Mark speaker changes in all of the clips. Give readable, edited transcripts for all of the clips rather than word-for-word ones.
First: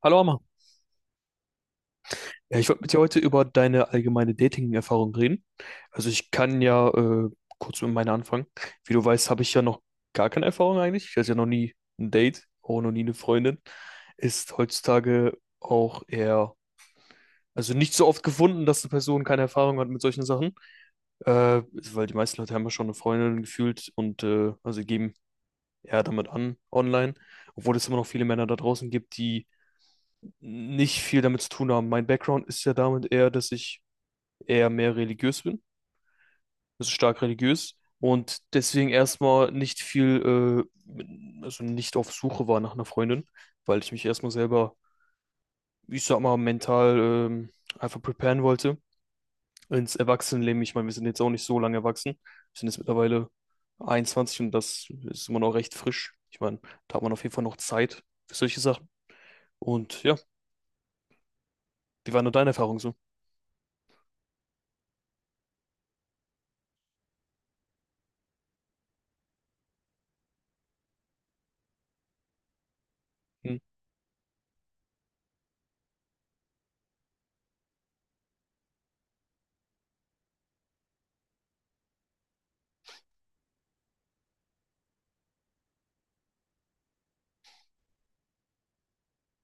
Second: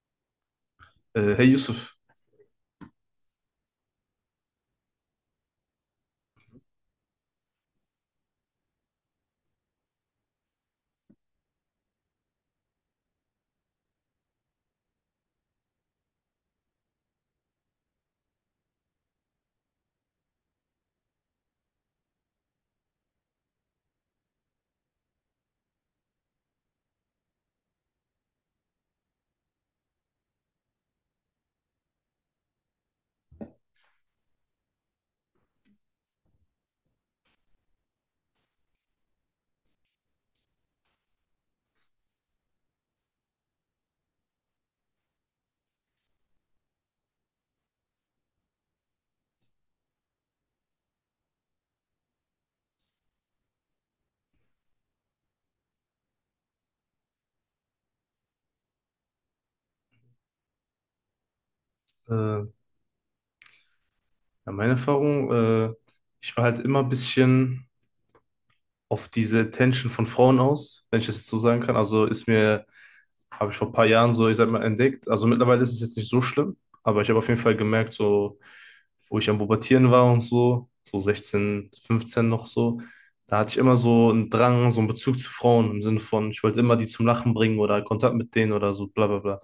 Speaker 1: Hallo Amma.
Speaker 2: Hey Yusuf,
Speaker 1: Ja, ich wollte mit dir heute über deine allgemeine Dating-Erfahrung reden. Also ich kann ja kurz mit meiner anfangen. Wie du weißt, habe ich ja noch gar keine Erfahrung eigentlich. Ich hatte ja noch nie ein Date, auch noch nie eine Freundin. Ist heutzutage auch eher, also nicht so oft gefunden, dass eine Person keine Erfahrung hat mit solchen Sachen. Äh, Weil die meisten Leute haben ja schon eine Freundin gefühlt und also geben eher damit an online. Obwohl es immer noch viele Männer da draußen gibt, die nicht viel damit zu tun haben. Mein Background ist ja damit eher, dass ich eher mehr religiös bin, also stark religiös und deswegen erstmal nicht viel, äh, also nicht auf Suche war nach einer Freundin, weil ich mich erstmal selber, ich sag mal, mental ähm, einfach preparen wollte ins Erwachsenenleben. Ich meine, wir sind jetzt auch nicht so lange erwachsen. Wir sind jetzt mittlerweile 21 und das ist immer noch recht frisch. Ich meine, da hat man auf jeden Fall noch Zeit für solche Sachen. Und ja, wie war nur
Speaker 2: ja,
Speaker 1: deine Erfahrung so?
Speaker 2: meine Erfahrung, ich war halt immer ein bisschen auf diese Attention von Frauen aus, wenn ich das jetzt so sagen kann. Also ist mir Habe
Speaker 1: Hm,
Speaker 2: ich vor ein paar Jahren so, ich sag mal, entdeckt. Also mittlerweile ist es jetzt nicht so schlimm, aber ich habe auf jeden Fall gemerkt, so, wo ich am Pubertieren war und so, so 16, 15 noch so, da hatte ich immer so einen Drang, so einen Bezug zu Frauen im Sinne von, ich wollte immer die zum Lachen bringen oder Kontakt mit denen oder so, bla bla bla.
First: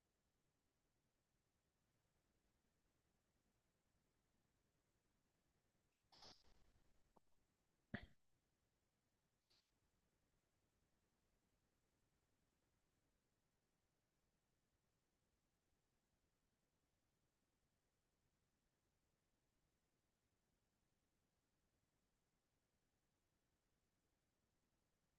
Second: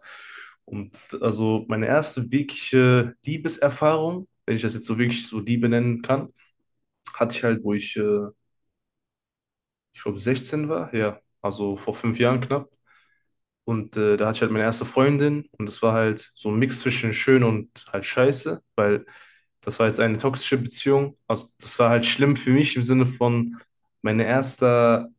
Speaker 2: Und also meine erste wirkliche Liebeserfahrung, wenn ich das jetzt so wirklich so Liebe nennen kann, hatte ich halt, wo ich, ich glaube, 16 war, ja, also vor 5 Jahren knapp. Da hatte ich halt meine erste Freundin und es war halt so ein Mix zwischen schön und halt scheiße, weil das war jetzt eine toxische Beziehung. Also das war halt schlimm für mich im Sinne von mein erster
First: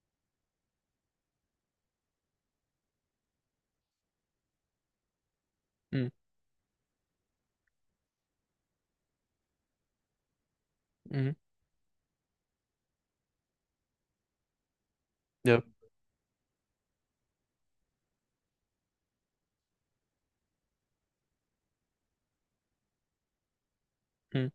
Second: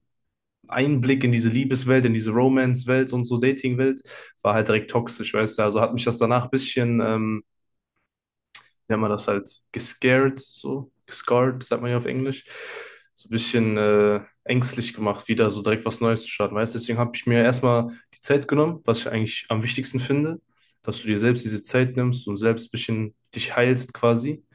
Speaker 2: Einblick in diese Liebeswelt, in diese Romance-Welt und so Dating-Welt war halt direkt toxisch, weißt du. Also hat mich
Speaker 1: hm,
Speaker 2: das danach ein bisschen nennt man das halt, gescared, so,
Speaker 1: mhm.
Speaker 2: gescarred, sagt man ja auf Englisch, so ein bisschen ängstlich gemacht, wieder
Speaker 1: Ja.
Speaker 2: so direkt was Neues zu starten, weißt du? Deswegen habe ich mir erstmal die Zeit genommen, was ich eigentlich am wichtigsten finde, dass du dir selbst diese Zeit nimmst und selbst ein bisschen dich heilst quasi.
Speaker 1: Hm,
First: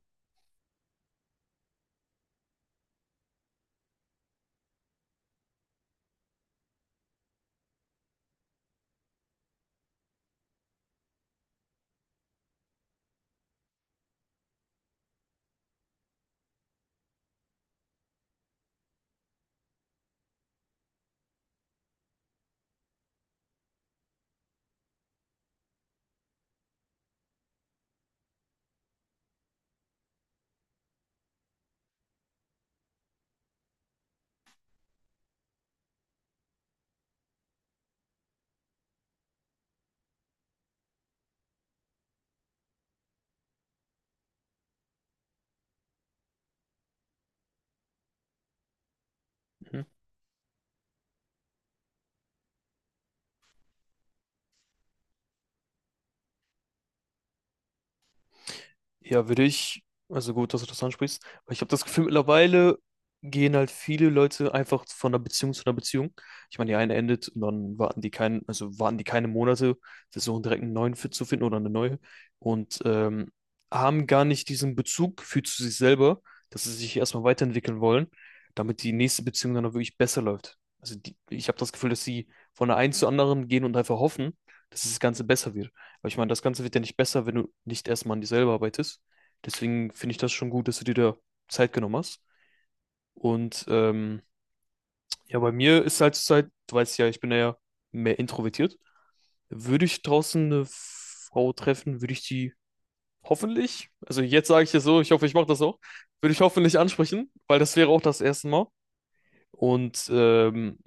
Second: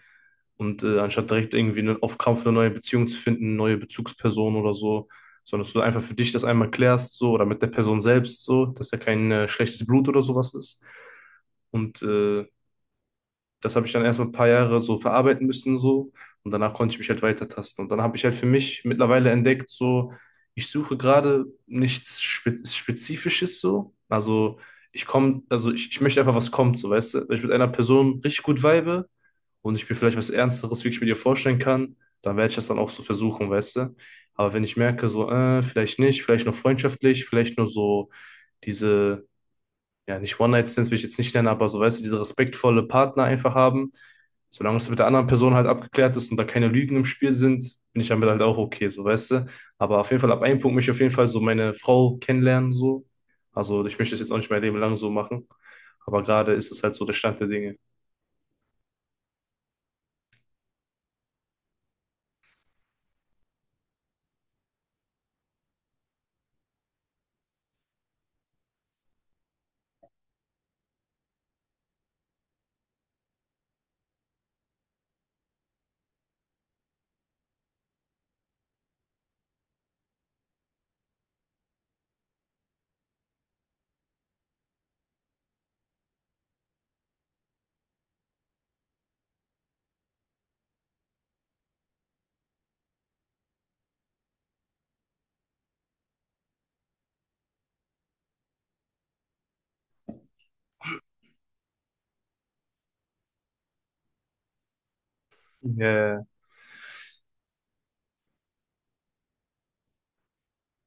Speaker 2: Und anstatt direkt irgendwie auf Krampf eine neue Beziehung zu finden, neue Bezugsperson oder so, sondern dass du einfach für dich das einmal klärst, so, oder mit der Person selbst, so, dass ja kein schlechtes Blut oder sowas ist. Und das habe ich dann erstmal ein paar Jahre so verarbeiten müssen so und danach konnte ich mich halt weitertasten. Und dann habe ich halt für mich mittlerweile entdeckt, so ich suche gerade nichts Spezifisches so. Also ich komme, also ich möchte einfach, was kommt, so weißt du. Wenn ich mit einer Person richtig gut vibe und ich mir vielleicht was Ernsteres wirklich mit ihr vorstellen kann, dann werde ich das dann auch so versuchen, weißt du. Aber wenn ich merke, so, vielleicht nicht, vielleicht nur freundschaftlich, vielleicht nur so diese ja, nicht One-Night-Stands will ich jetzt nicht nennen, aber so, weißt du, diese respektvolle Partner einfach haben. Solange es mit der anderen Person halt abgeklärt ist und da keine Lügen im Spiel sind, bin ich damit halt auch okay, so, weißt du.
Speaker 1: hm.
Speaker 2: Aber auf jeden Fall, ab einem Punkt möchte ich auf jeden Fall so meine Frau kennenlernen, so. Also, ich möchte es jetzt auch nicht mein Leben lang so machen. Aber gerade ist es halt so der Stand der Dinge.
Speaker 1: Ja, würde ich, also gut, dass du das ansprichst, weil ich habe das Gefühl, mittlerweile gehen halt viele Leute einfach von einer Beziehung zu einer Beziehung. Ich meine, die eine endet und dann warten die keinen, also warten die keine Monate, versuchen direkt einen neuen Fit zu finden oder eine neue und haben gar nicht diesen Bezug für zu sich selber, dass sie sich erstmal weiterentwickeln wollen, damit die nächste Beziehung dann auch wirklich besser läuft. Also die, ich habe das Gefühl, dass sie von der einen zur anderen gehen und einfach hoffen, dass das Ganze besser wird. Weil ich meine, das Ganze wird ja nicht besser, wenn du nicht erstmal an dir selber arbeitest. Deswegen finde ich das schon gut, dass du dir da Zeit genommen hast. Und ja, bei mir ist halt zur Zeit, du weißt ja, ich bin ja mehr introvertiert. Würde ich draußen eine Frau treffen, würde ich die hoffentlich, also jetzt sage ich es so, ich hoffe, ich mache das auch,
Speaker 2: Ja.
Speaker 1: würde ich hoffentlich ansprechen, weil das wäre auch das erste Mal. Und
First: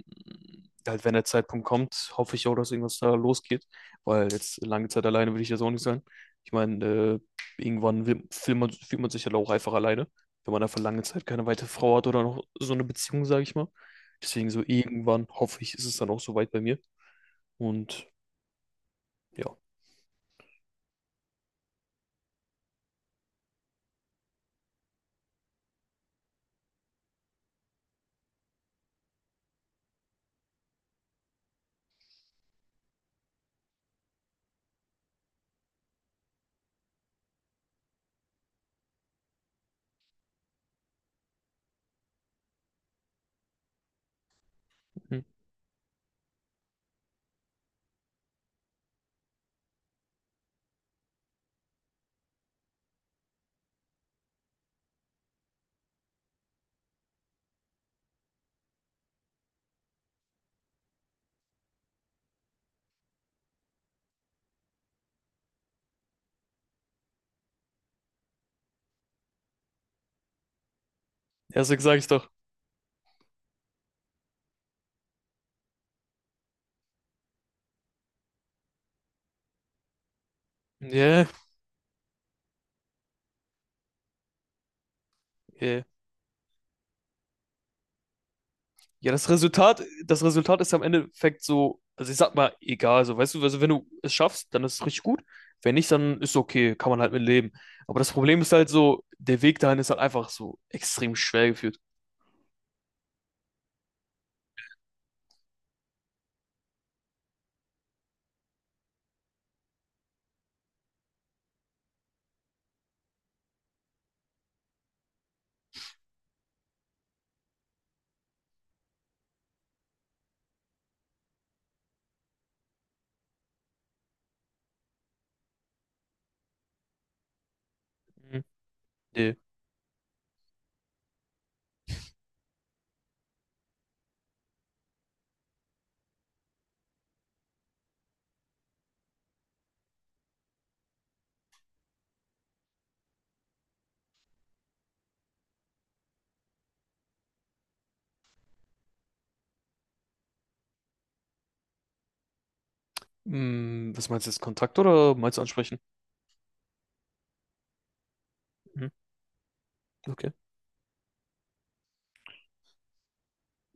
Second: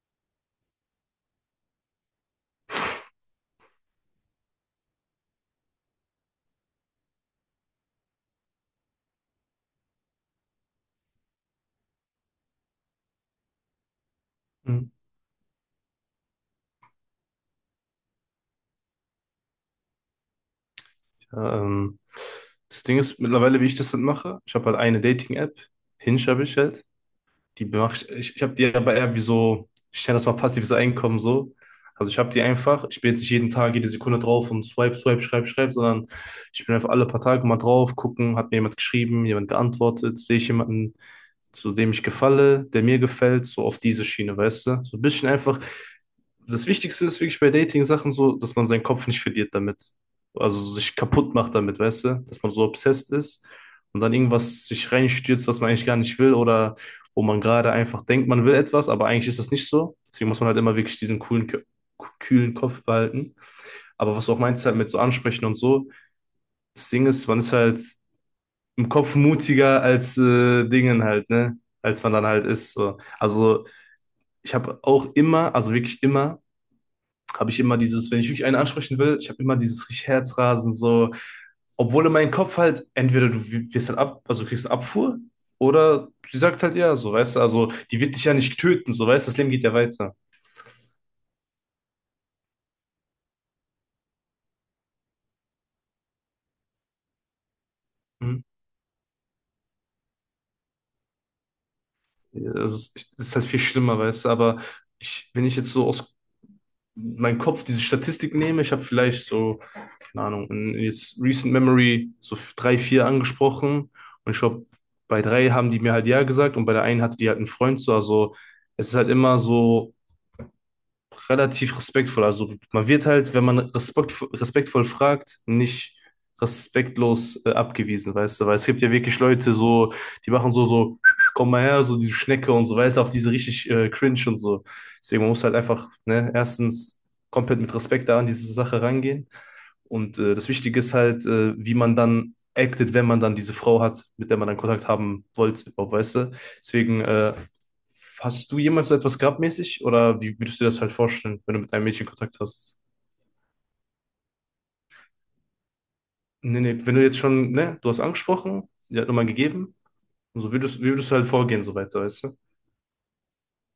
Speaker 1: halt, wenn der Zeitpunkt kommt, hoffe ich auch, dass irgendwas da losgeht, weil jetzt lange Zeit alleine will ich jetzt auch nicht sein. Ich meine, irgendwann will, fühlt man sich halt auch einfach alleine, wenn man einfach lange Zeit keine weitere Frau hat oder noch so eine Beziehung, sage ich mal. Deswegen so
Speaker 2: Mhm.
Speaker 1: irgendwann hoffe ich, ist es dann auch soweit bei mir. Und ja,
Speaker 2: Ja, das Ding ist mittlerweile, wie ich das dann mache. Ich habe halt eine Dating-App, Hinge habe ich halt. Die mach ich, ich habe die aber eher wie so, ich nenne das mal passives Einkommen so. Also ich habe die einfach, ich bin jetzt nicht jeden Tag, jede Sekunde drauf und swipe, swipe, schreib, schreib, sondern ich bin einfach alle paar Tage mal drauf, gucken, hat mir jemand geschrieben, jemand geantwortet, sehe ich jemanden, so dem ich gefalle, der mir gefällt, so auf diese Schiene, weißt du? So ein
Speaker 1: hm.
Speaker 2: bisschen einfach. Das Wichtigste ist wirklich bei Dating-Sachen so, dass man seinen Kopf nicht verliert damit. Also sich kaputt macht damit, weißt du? Dass man so obsessed ist und dann irgendwas sich reinstürzt, was man eigentlich gar nicht will oder wo man gerade einfach denkt, man will etwas, aber eigentlich ist das nicht so. Deswegen muss man halt immer wirklich diesen coolen, kühlen Kopf behalten. Aber was du auch meinst halt mit so ansprechen und so, das Ding ist, man ist halt im Kopf mutiger als Dingen halt, ne?
Speaker 1: Erstens sage
Speaker 2: Als
Speaker 1: ich
Speaker 2: man dann
Speaker 1: doch,
Speaker 2: halt ist. So. Also ich habe auch immer, also wirklich immer, habe ich immer dieses, wenn ich wirklich einen ansprechen will, ich habe immer dieses richtig Herzrasen, so,
Speaker 1: yeah,
Speaker 2: obwohl in meinem Kopf halt, entweder du wirst halt ab, also du kriegst eine Abfuhr,
Speaker 1: yeah.
Speaker 2: oder sie sagt halt ja, so, weißt du, also die wird dich ja nicht töten, so,
Speaker 1: Ja,
Speaker 2: weißt du, das Leben geht ja weiter.
Speaker 1: Das Resultat ist am Endeffekt so, also ich sag mal, egal, so, weißt du, also wenn du es schaffst, dann ist es richtig gut. Wenn nicht, dann ist okay, kann man halt mit leben. Aber das Problem
Speaker 2: Mhm.
Speaker 1: ist halt so, der Weg dahin ist halt einfach so extrem schwer geführt.
Speaker 2: Also, es ist halt viel schlimmer, weißt du, aber ich, wenn ich jetzt so aus meinem Kopf diese Statistik nehme, ich habe vielleicht so keine Ahnung, in jetzt Recent Memory so drei, vier angesprochen. Und ich glaube, bei drei haben die mir halt ja gesagt und bei der einen hatte die halt einen Freund so. Also es ist halt immer so relativ respektvoll. Also man wird halt, wenn man respektvoll fragt, nicht respektlos abgewiesen, weißt
Speaker 1: Mhm.
Speaker 2: du? Weil es gibt ja wirklich
Speaker 1: Nee.
Speaker 2: Leute so, die machen so, so, komm mal her, so die Schnecke und so, weißt du, auf diese richtig cringe und so. Deswegen man muss halt einfach, ne, erstens komplett mit Respekt da an diese Sache rangehen. Und das Wichtige ist halt, wie man dann acted, wenn man dann diese Frau hat, mit der man dann Kontakt haben wollte, überhaupt, weißt du? Deswegen, hast du jemals so etwas gehabt mäßig? Oder wie würdest du dir das halt vorstellen, wenn du mit einem Mädchen Kontakt hast?
Speaker 1: Hm, was meinst du jetzt, Kontakt oder meinst du ansprechen?
Speaker 2: Nee, nee, wenn du jetzt schon, ne, du hast angesprochen,
Speaker 1: Mhm.
Speaker 2: die hat Nummer gegeben,
Speaker 1: Okay.
Speaker 2: und so würdest, wie würdest du halt vorgehen, so weiter, weißt du?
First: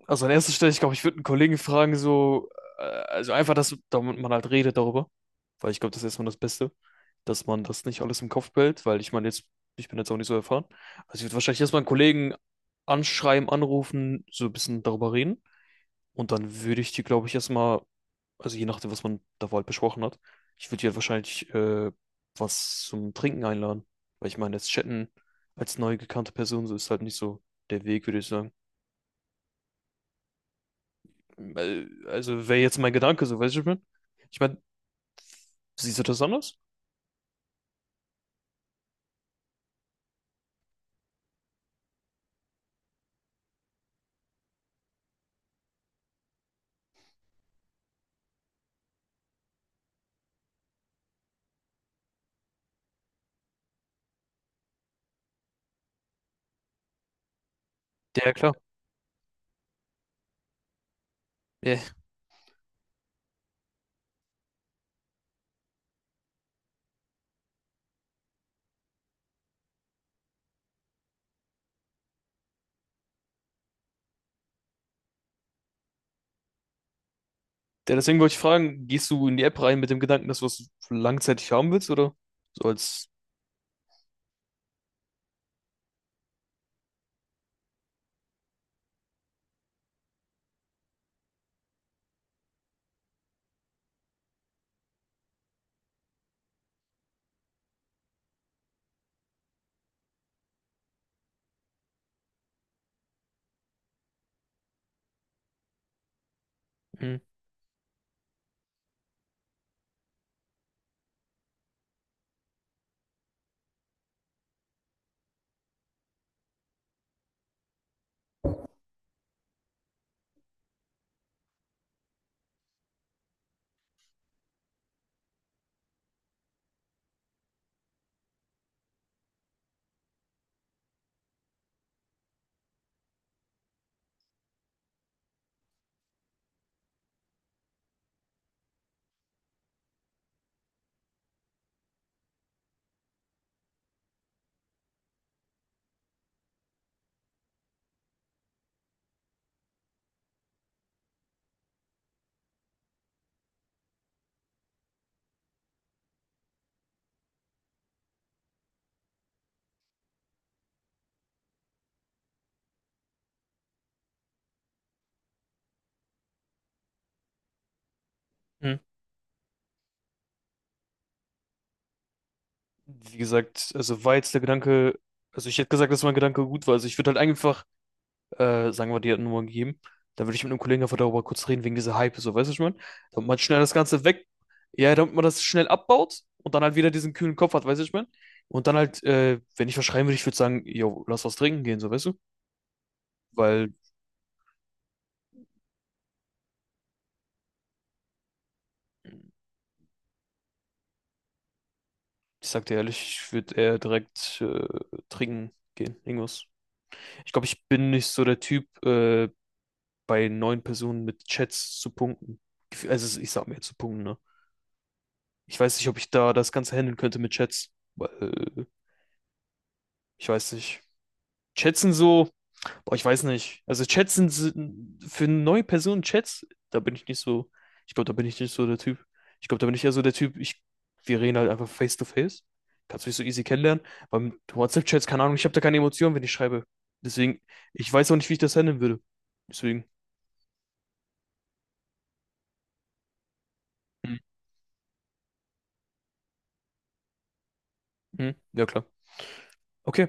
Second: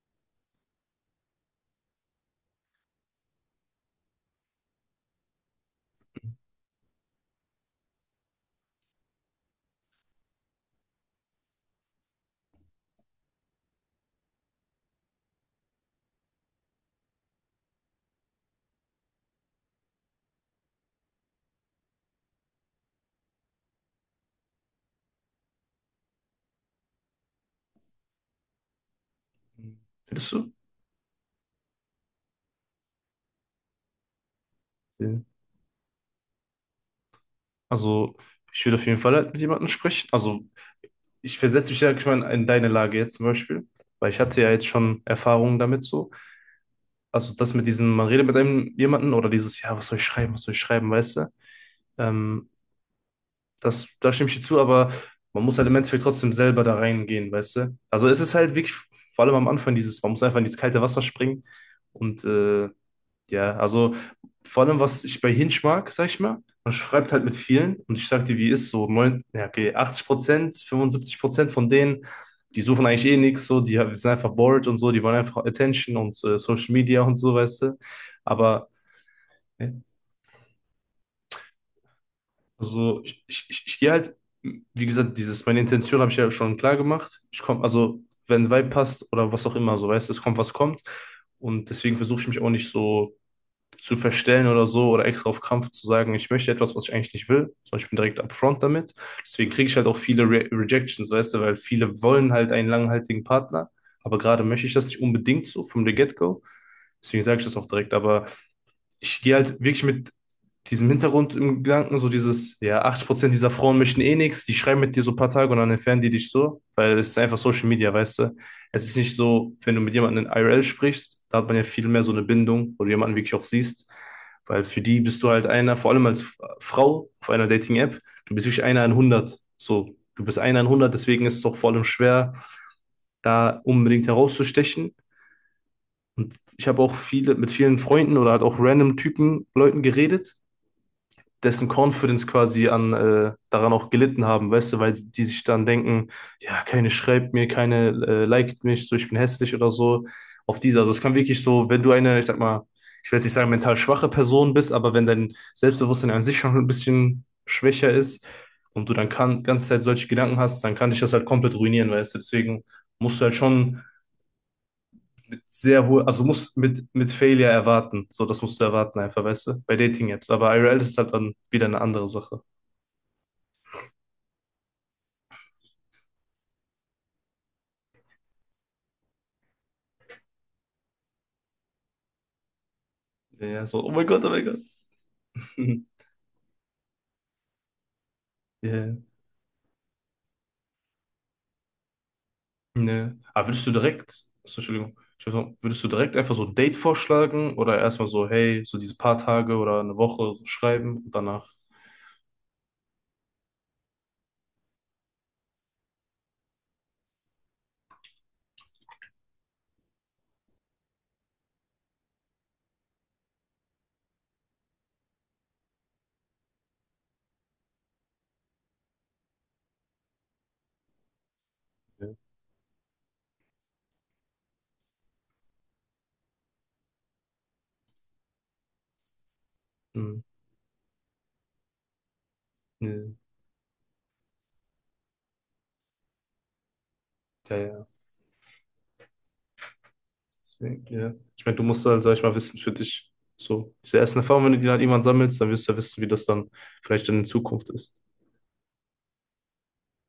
Speaker 1: Also an erster Stelle, ich glaube, ich würde einen Kollegen fragen, so, also einfach, dass damit man halt redet darüber. Weil ich glaube, das ist erstmal das Beste, dass man das nicht alles im Kopf behält, weil ich meine, jetzt, ich bin jetzt auch nicht so erfahren. Also ich würde wahrscheinlich erstmal einen Kollegen anschreiben, anrufen, so ein bisschen darüber reden. Und dann würde ich die, glaube ich, erstmal, also je nachdem, was man da halt besprochen hat, ich würde die halt wahrscheinlich was zum Trinken einladen. Weil ich meine, jetzt chatten als neu gekannte Person, so ist halt nicht so der Weg, würde ich sagen.
Speaker 2: Findest du?
Speaker 1: Weil- Also wäre jetzt mein Gedanke, so weißt du, was ich meine? Ich meine,
Speaker 2: Ja.
Speaker 1: siehst du das anders?
Speaker 2: Also, ich würde auf jeden Fall halt mit jemandem sprechen. Also, ich versetze mich ja ich meine, in deine Lage jetzt zum Beispiel, weil ich hatte ja jetzt schon Erfahrungen damit so. Also das mit diesem, man redet mit einem jemanden oder dieses, ja, was soll ich schreiben, was soll ich schreiben, weißt du? Ähm, das, da stimme ich dir zu, aber man muss halt im Endeffekt trotzdem selber da reingehen, weißt du? Also es
Speaker 1: Ja,
Speaker 2: ist
Speaker 1: klar.
Speaker 2: halt wirklich, vor allem am Anfang, dieses, man muss einfach in dieses kalte Wasser springen
Speaker 1: Ja.
Speaker 2: und ja, also vor allem, was ich bei Hinge mag, sag ich mal, man schreibt halt mit vielen und ich sag dir, wie ist so, ja, okay, 80%, 75% von denen, die suchen eigentlich eh nichts, so, die sind einfach bored und so, die wollen einfach Attention und Social Media und so, weißt du.
Speaker 1: Ja, deswegen wollte ich
Speaker 2: Aber
Speaker 1: fragen, gehst du in die App rein
Speaker 2: ne,
Speaker 1: mit dem Gedanken, dass du was langzeitig haben willst, oder? So
Speaker 2: also,
Speaker 1: als,
Speaker 2: ich gehe halt, wie gesagt, dieses, meine Intention habe ich ja schon klar gemacht. Ich komme, also, wenn ein Vibe passt oder was auch immer, so, weißt du, es kommt, was kommt. Und deswegen versuche ich mich auch nicht so zu verstellen oder so oder extra auf Kampf zu sagen, ich möchte etwas, was ich eigentlich nicht will, sondern ich bin direkt upfront damit. Deswegen kriege ich halt auch viele Re Rejections, weißt du, weil viele wollen halt einen langhaltigen Partner, aber gerade möchte ich das nicht unbedingt so vom the get-go.
Speaker 1: hm,
Speaker 2: Deswegen sage ich das auch direkt, aber ich gehe halt wirklich mit diesem Hintergrund im Gedanken, so dieses, ja, 80% dieser Frauen möchten eh nichts, die schreiben mit dir so ein paar Tage und dann entfernen die dich so, weil es ist einfach Social Media, weißt du. Es ist nicht so, wenn du mit jemandem in IRL sprichst, da hat man ja viel mehr so eine Bindung, wo du jemanden wirklich auch siehst, weil für die bist du halt einer, vor allem als Frau auf einer Dating-App, du bist wirklich einer in 100, so. Du bist einer in 100, deswegen ist es auch vor allem schwer, da unbedingt herauszustechen. Und ich habe auch viele mit vielen Freunden oder halt auch random Typen, Leuten geredet dessen Confidence quasi daran auch gelitten haben, weißt du, weil die sich dann denken, ja, keine schreibt mir, keine liked mich, so ich bin hässlich oder so. Auf diese, also es kann wirklich so, wenn du eine, ich sag mal, ich will jetzt nicht sagen, mental schwache Person bist, aber wenn dein Selbstbewusstsein an sich schon ein bisschen schwächer ist und du dann kann, die ganze Zeit solche Gedanken hast, dann kann dich das halt komplett ruinieren, weißt du, deswegen musst du halt schon mit sehr hohe, also musst mit, Failure erwarten, so das musst du
Speaker 1: hm.
Speaker 2: erwarten einfach, weißt du, bei Dating-Apps, aber IRL ist halt dann wieder eine andere Sache.
Speaker 1: Wie gesagt, also war jetzt der Gedanke, also ich hätte gesagt, dass mein Gedanke gut war. Also ich würde halt einfach sagen wir, die hat eine Nummer gegeben, dann würde ich mit einem Kollegen einfach darüber kurz reden, wegen dieser Hype, so, weißt du, was ich meine? Damit man
Speaker 2: Ja,
Speaker 1: schnell
Speaker 2: ja,
Speaker 1: das
Speaker 2: so, oh
Speaker 1: Ganze
Speaker 2: mein Gott,
Speaker 1: weg,
Speaker 2: oh mein Gott.
Speaker 1: ja, damit man das schnell abbaut und dann halt wieder diesen kühlen Kopf hat, weißt du, was ich meine? Und dann
Speaker 2: Ja,
Speaker 1: halt, wenn ich was schreiben würde, ich würde sagen, yo, lass was trinken gehen, so, weißt du?
Speaker 2: ne. Aber würdest du
Speaker 1: Weil,
Speaker 2: direkt, so, Entschuldigung, ich würd sagen, würdest du direkt einfach so ein Date vorschlagen oder erstmal so, hey, so diese paar Tage oder eine Woche schreiben und danach?
Speaker 1: ich sag dir ehrlich, ich würde eher direkt trinken gehen, irgendwas. Ich glaube, ich bin nicht so der Typ, bei neuen Personen mit Chats zu punkten. Gef- Also, ich sag mir zu punkten, ne? Ich weiß nicht, ob ich da das Ganze handeln könnte mit Chats, weil, äh, ich weiß nicht. Chats sind
Speaker 2: Ja,
Speaker 1: so, boah, ich weiß nicht. Also Chats sind, sind für neue Personen Chats, da bin ich nicht so, ich glaube, da bin ich nicht so der Typ. Ich glaube, da bin ich eher so der
Speaker 2: hm,
Speaker 1: Typ, ich, wir reden halt einfach face to face. Kannst
Speaker 2: ne,
Speaker 1: mich so easy kennenlernen. Beim WhatsApp-Chats, keine Ahnung, ich habe da keine Emotionen, wenn ich schreibe. Deswegen,
Speaker 2: ja, ja.
Speaker 1: ich weiß auch nicht, wie ich das handeln würde. Deswegen,
Speaker 2: Deswegen, ja. Ich meine, du musst halt, sag ich mal, wissen für dich, so, diese
Speaker 1: hm,
Speaker 2: ersten Erfahrungen, wenn du die dann irgendwann sammelst, dann wirst du ja wissen, wie das dann vielleicht dann in Zukunft ist.
Speaker 1: hm, ja klar. Okay,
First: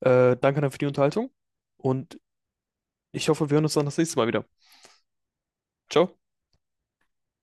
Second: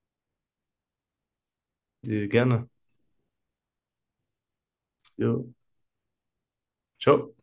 Speaker 1: danke dann für die Unterhaltung und
Speaker 2: Ja, gerne.
Speaker 1: ich hoffe, wir hören uns dann das nächste Mal wieder.
Speaker 2: Jo.
Speaker 1: Ciao.
Speaker 2: Ciao.